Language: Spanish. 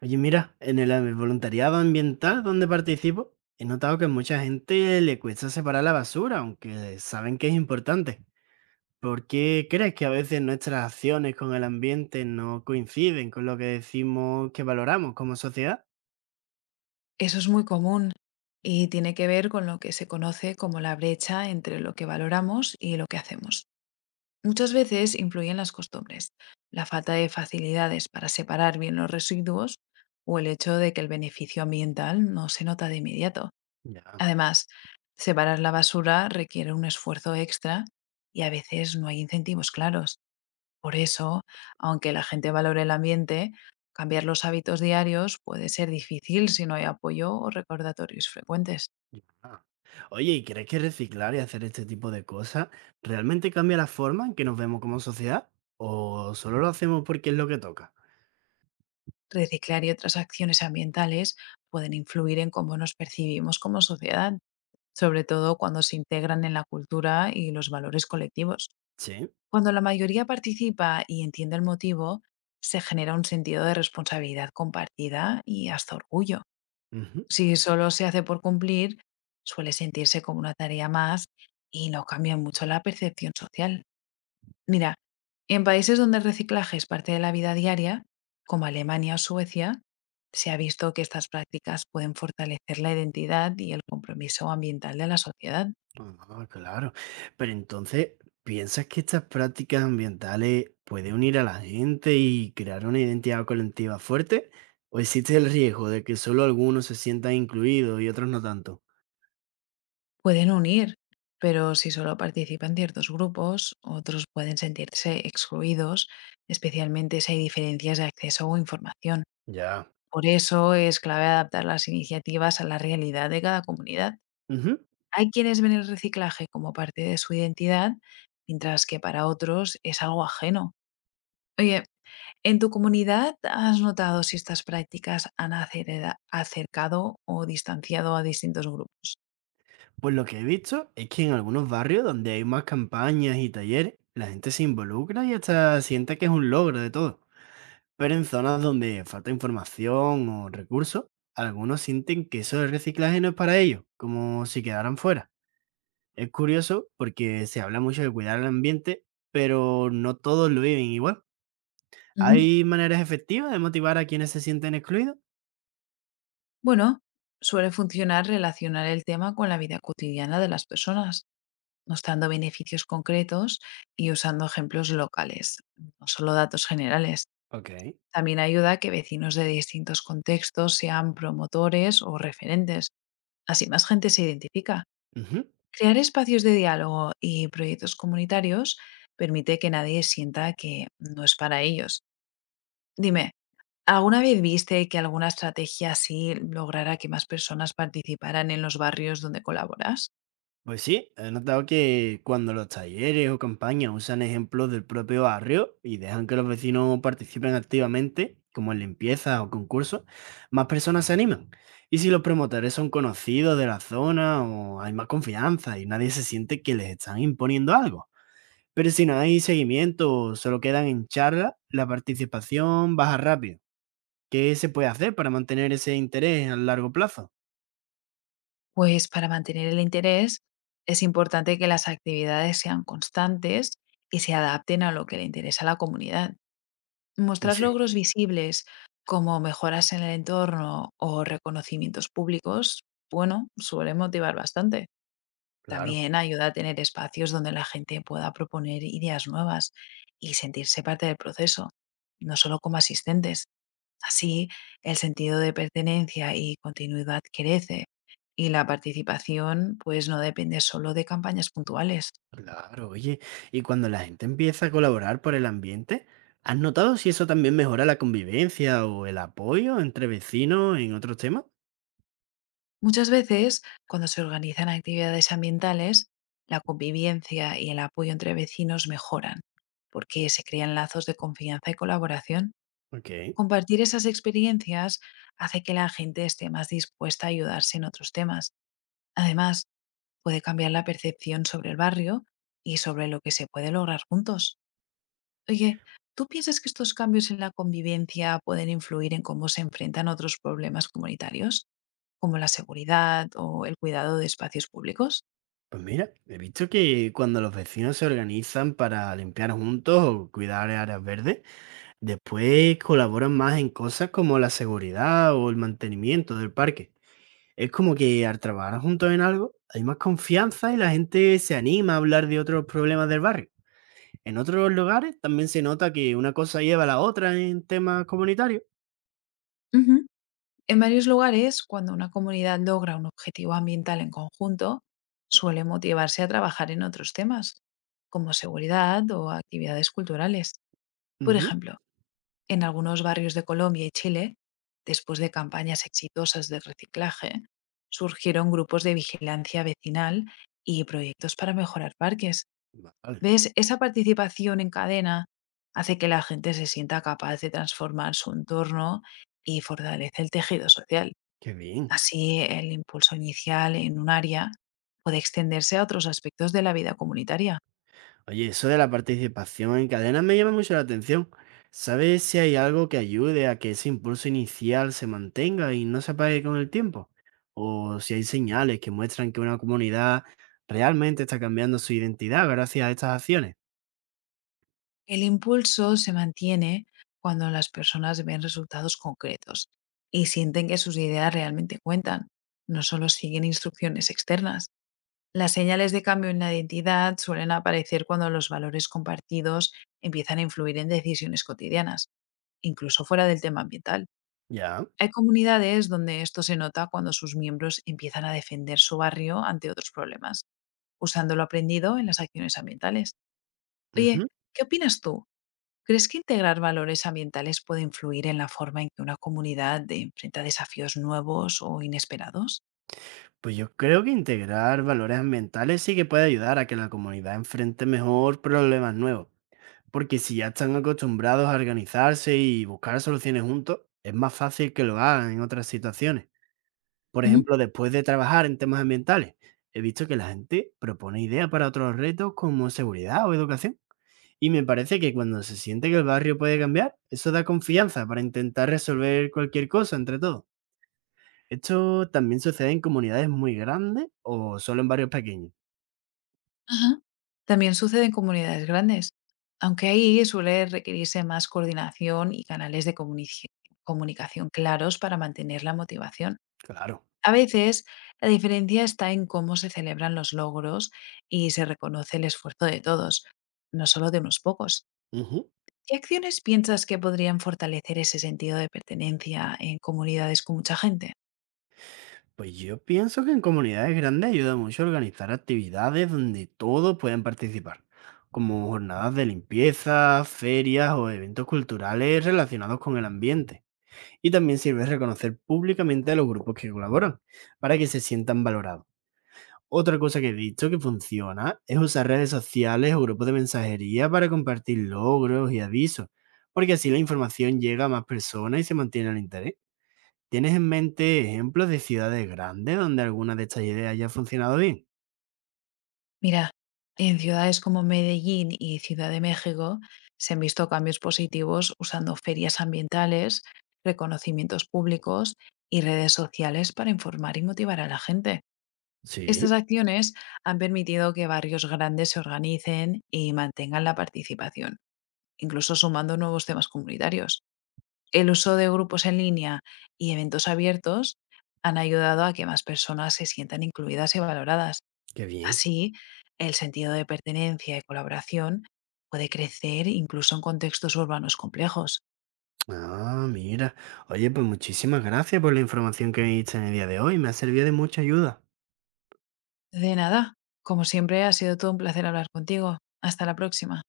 Oye, mira, en el voluntariado ambiental donde participo, he notado que a mucha gente le cuesta separar la basura, aunque saben que es importante. ¿Por qué crees que a veces nuestras acciones con el ambiente no coinciden con lo que decimos que valoramos como sociedad? Eso es muy común y tiene que ver con lo que se conoce como la brecha entre lo que valoramos y lo que hacemos. Muchas veces influyen las costumbres, la falta de facilidades para separar bien los residuos o el hecho de que el beneficio ambiental no se nota de inmediato. Ya, Además, separar la basura requiere un esfuerzo extra y a veces no hay incentivos claros. Por eso, aunque la gente valore el ambiente, cambiar los hábitos diarios puede ser difícil si no hay apoyo o recordatorios frecuentes. ya. Oye, ¿y crees que reciclar y hacer este tipo de cosas realmente cambia la forma en que nos vemos como sociedad? ¿O solo lo hacemos porque es lo que toca? Reciclar y otras acciones ambientales pueden influir en cómo nos percibimos como sociedad, sobre todo cuando se integran en la cultura y los valores colectivos. Sí. Cuando la mayoría participa y entiende el motivo, se genera un sentido de responsabilidad compartida y hasta orgullo. Si solo se hace por cumplir, suele sentirse como una tarea más y no cambia mucho la percepción social. Mira, en países donde el reciclaje es parte de la vida diaria, como Alemania o Suecia, se ha visto que estas prácticas pueden fortalecer la identidad y el compromiso ambiental de la sociedad. Ah, claro. Pero entonces, ¿piensas que estas prácticas ambientales pueden unir a la gente y crear una identidad colectiva fuerte? ¿O existe el riesgo de que solo algunos se sientan incluidos y otros no tanto? Pueden unir, pero si solo participan ciertos grupos, otros pueden sentirse excluidos, especialmente si hay diferencias de acceso o información. Ya. Por eso es clave adaptar las iniciativas a la realidad de cada comunidad. Ujú. Hay quienes ven el reciclaje como parte de su identidad, mientras que para otros es algo ajeno. Oye, ¿en tu comunidad has notado si estas prácticas han acercado o distanciado a distintos grupos? Pues lo que he visto es que en algunos barrios donde hay más campañas y talleres, la gente se involucra y hasta siente que es un logro de todo. Pero en zonas donde falta información o recursos, algunos sienten que eso del reciclaje no es para ellos, como si quedaran fuera. Es curioso porque se habla mucho de cuidar el ambiente, pero no todos lo viven igual. Ujú. ¿Hay maneras efectivas de motivar a quienes se sienten excluidos? Bueno, suele funcionar relacionar el tema con la vida cotidiana de las personas, mostrando beneficios concretos y usando ejemplos locales, no solo datos generales. Ok. También ayuda a que vecinos de distintos contextos sean promotores o referentes. Así más gente se identifica. Ujú. Crear espacios de diálogo y proyectos comunitarios permite que nadie sienta que no es para ellos. Dime, ¿alguna vez viste que alguna estrategia así lograra que más personas participaran en los barrios donde colaboras? Pues sí, he notado que cuando los talleres o campañas usan ejemplos del propio barrio y dejan que los vecinos participen activamente, como en limpiezas o concursos, más personas se animan. Y si los promotores son conocidos de la zona o hay más confianza y nadie se siente que les están imponiendo algo. Pero si no hay seguimiento, solo quedan en charla, la participación baja rápido. ¿Qué se puede hacer para mantener ese interés a largo plazo? Pues para mantener el interés es importante que las actividades sean constantes y se adapten a lo que le interesa a la comunidad. Pues Mostrar sí, logros visibles como mejoras en el entorno o reconocimientos públicos, bueno, suele motivar bastante. claro, También ayuda a tener espacios donde la gente pueda proponer ideas nuevas y sentirse parte del proceso, no solo como asistentes. Así, el sentido de pertenencia y continuidad crece y la participación pues no depende solo de campañas puntuales. claro, oye. Y cuando la gente empieza a colaborar por el ambiente, ¿has notado si eso también mejora la convivencia o el apoyo entre vecinos en otros temas? Muchas veces, cuando se organizan actividades ambientales, la convivencia y el apoyo entre vecinos mejoran, porque se crean lazos de confianza y colaboración. Ok, Compartir esas experiencias hace que la gente esté más dispuesta a ayudarse en otros temas. Además, puede cambiar la percepción sobre el barrio y sobre lo que se puede lograr juntos. Oye, ¿tú piensas que estos cambios en la convivencia pueden influir en cómo se enfrentan otros problemas comunitarios, como la seguridad o el cuidado de espacios públicos? pues mira, he visto que cuando los vecinos se organizan para limpiar juntos o cuidar áreas verdes, después colaboran más en cosas como la seguridad o el mantenimiento del parque. Es como que al trabajar juntos en algo hay más confianza y la gente se anima a hablar de otros problemas del barrio. En otros lugares también se nota que una cosa lleva a la otra en temas comunitarios. Ujú. En varios lugares, cuando una comunidad logra un objetivo ambiental en conjunto, suele motivarse a trabajar en otros temas, como seguridad o actividades culturales. Por Ujú, ejemplo, en algunos barrios de Colombia y Chile, después de campañas exitosas de reciclaje, surgieron grupos de vigilancia vecinal y proyectos para mejorar parques. vale, ¿Ves? Esa participación en cadena hace que la gente se sienta capaz de transformar su entorno y fortalece el tejido social. qué bien. Así, el impulso inicial en un área puede extenderse a otros aspectos de la vida comunitaria. Oye, eso de la participación en cadenas me llama mucho la atención. ¿Sabes si hay algo que ayude a que ese impulso inicial se mantenga y no se apague con el tiempo? ¿O si hay señales que muestran que una comunidad realmente está cambiando su identidad gracias a estas acciones? El impulso se mantiene cuando las personas ven resultados concretos y sienten que sus ideas realmente cuentan, no solo siguen instrucciones externas. Las señales de cambio en la identidad suelen aparecer cuando los valores compartidos empiezan a influir en decisiones cotidianas, incluso fuera del tema ambiental. Ya. Hay comunidades donde esto se nota cuando sus miembros empiezan a defender su barrio ante otros problemas, usando lo aprendido en las acciones ambientales. Ujú. Oye, ¿qué opinas tú? ¿Crees que integrar valores ambientales puede influir en la forma en que una comunidad enfrenta desafíos nuevos o inesperados? Pues yo creo que integrar valores ambientales sí que puede ayudar a que la comunidad enfrente mejor problemas nuevos, porque si ya están acostumbrados a organizarse y buscar soluciones juntos, es más fácil que lo hagan en otras situaciones. Por ejemplo, después de trabajar en temas ambientales, he visto que la gente propone ideas para otros retos como seguridad o educación. Y me parece que cuando se siente que el barrio puede cambiar, eso da confianza para intentar resolver cualquier cosa entre todos. ¿Esto también sucede en comunidades muy grandes o solo en barrios pequeños? Ajá. También sucede en comunidades grandes, aunque ahí suele requerirse más coordinación y canales de comunicación claros para mantener la motivación. Claro. A veces, la diferencia está en cómo se celebran los logros y se reconoce el esfuerzo de todos, no solo de unos pocos. Ujú. ¿Qué acciones piensas que podrían fortalecer ese sentido de pertenencia en comunidades con mucha gente? Pues yo pienso que en comunidades grandes ayuda mucho a organizar actividades donde todos puedan participar, como jornadas de limpieza, ferias o eventos culturales relacionados con el ambiente. Y también sirve reconocer públicamente a los grupos que colaboran, para que se sientan valorados. Otra cosa que he visto que funciona es usar redes sociales o grupos de mensajería para compartir logros y avisos, porque así la información llega a más personas y se mantiene el interés. ¿Tienes en mente ejemplos de ciudades grandes donde alguna de estas ideas haya funcionado bien? Mira, en ciudades como Medellín y Ciudad de México se han visto cambios positivos usando ferias ambientales, reconocimientos públicos y redes sociales para informar y motivar a la gente. Estas Sí, acciones han permitido que barrios grandes se organicen y mantengan la participación, incluso sumando nuevos temas comunitarios. El uso de grupos en línea y eventos abiertos han ayudado a que más personas se sientan incluidas y valoradas. qué bien. Así, el sentido de pertenencia y colaboración puede crecer incluso en contextos urbanos complejos. Ah, mira. Oye, pues muchísimas gracias por la información que me diste en el día de hoy. Me ha servido de mucha ayuda. De nada, como siempre, ha sido todo un placer hablar contigo. Hasta la próxima.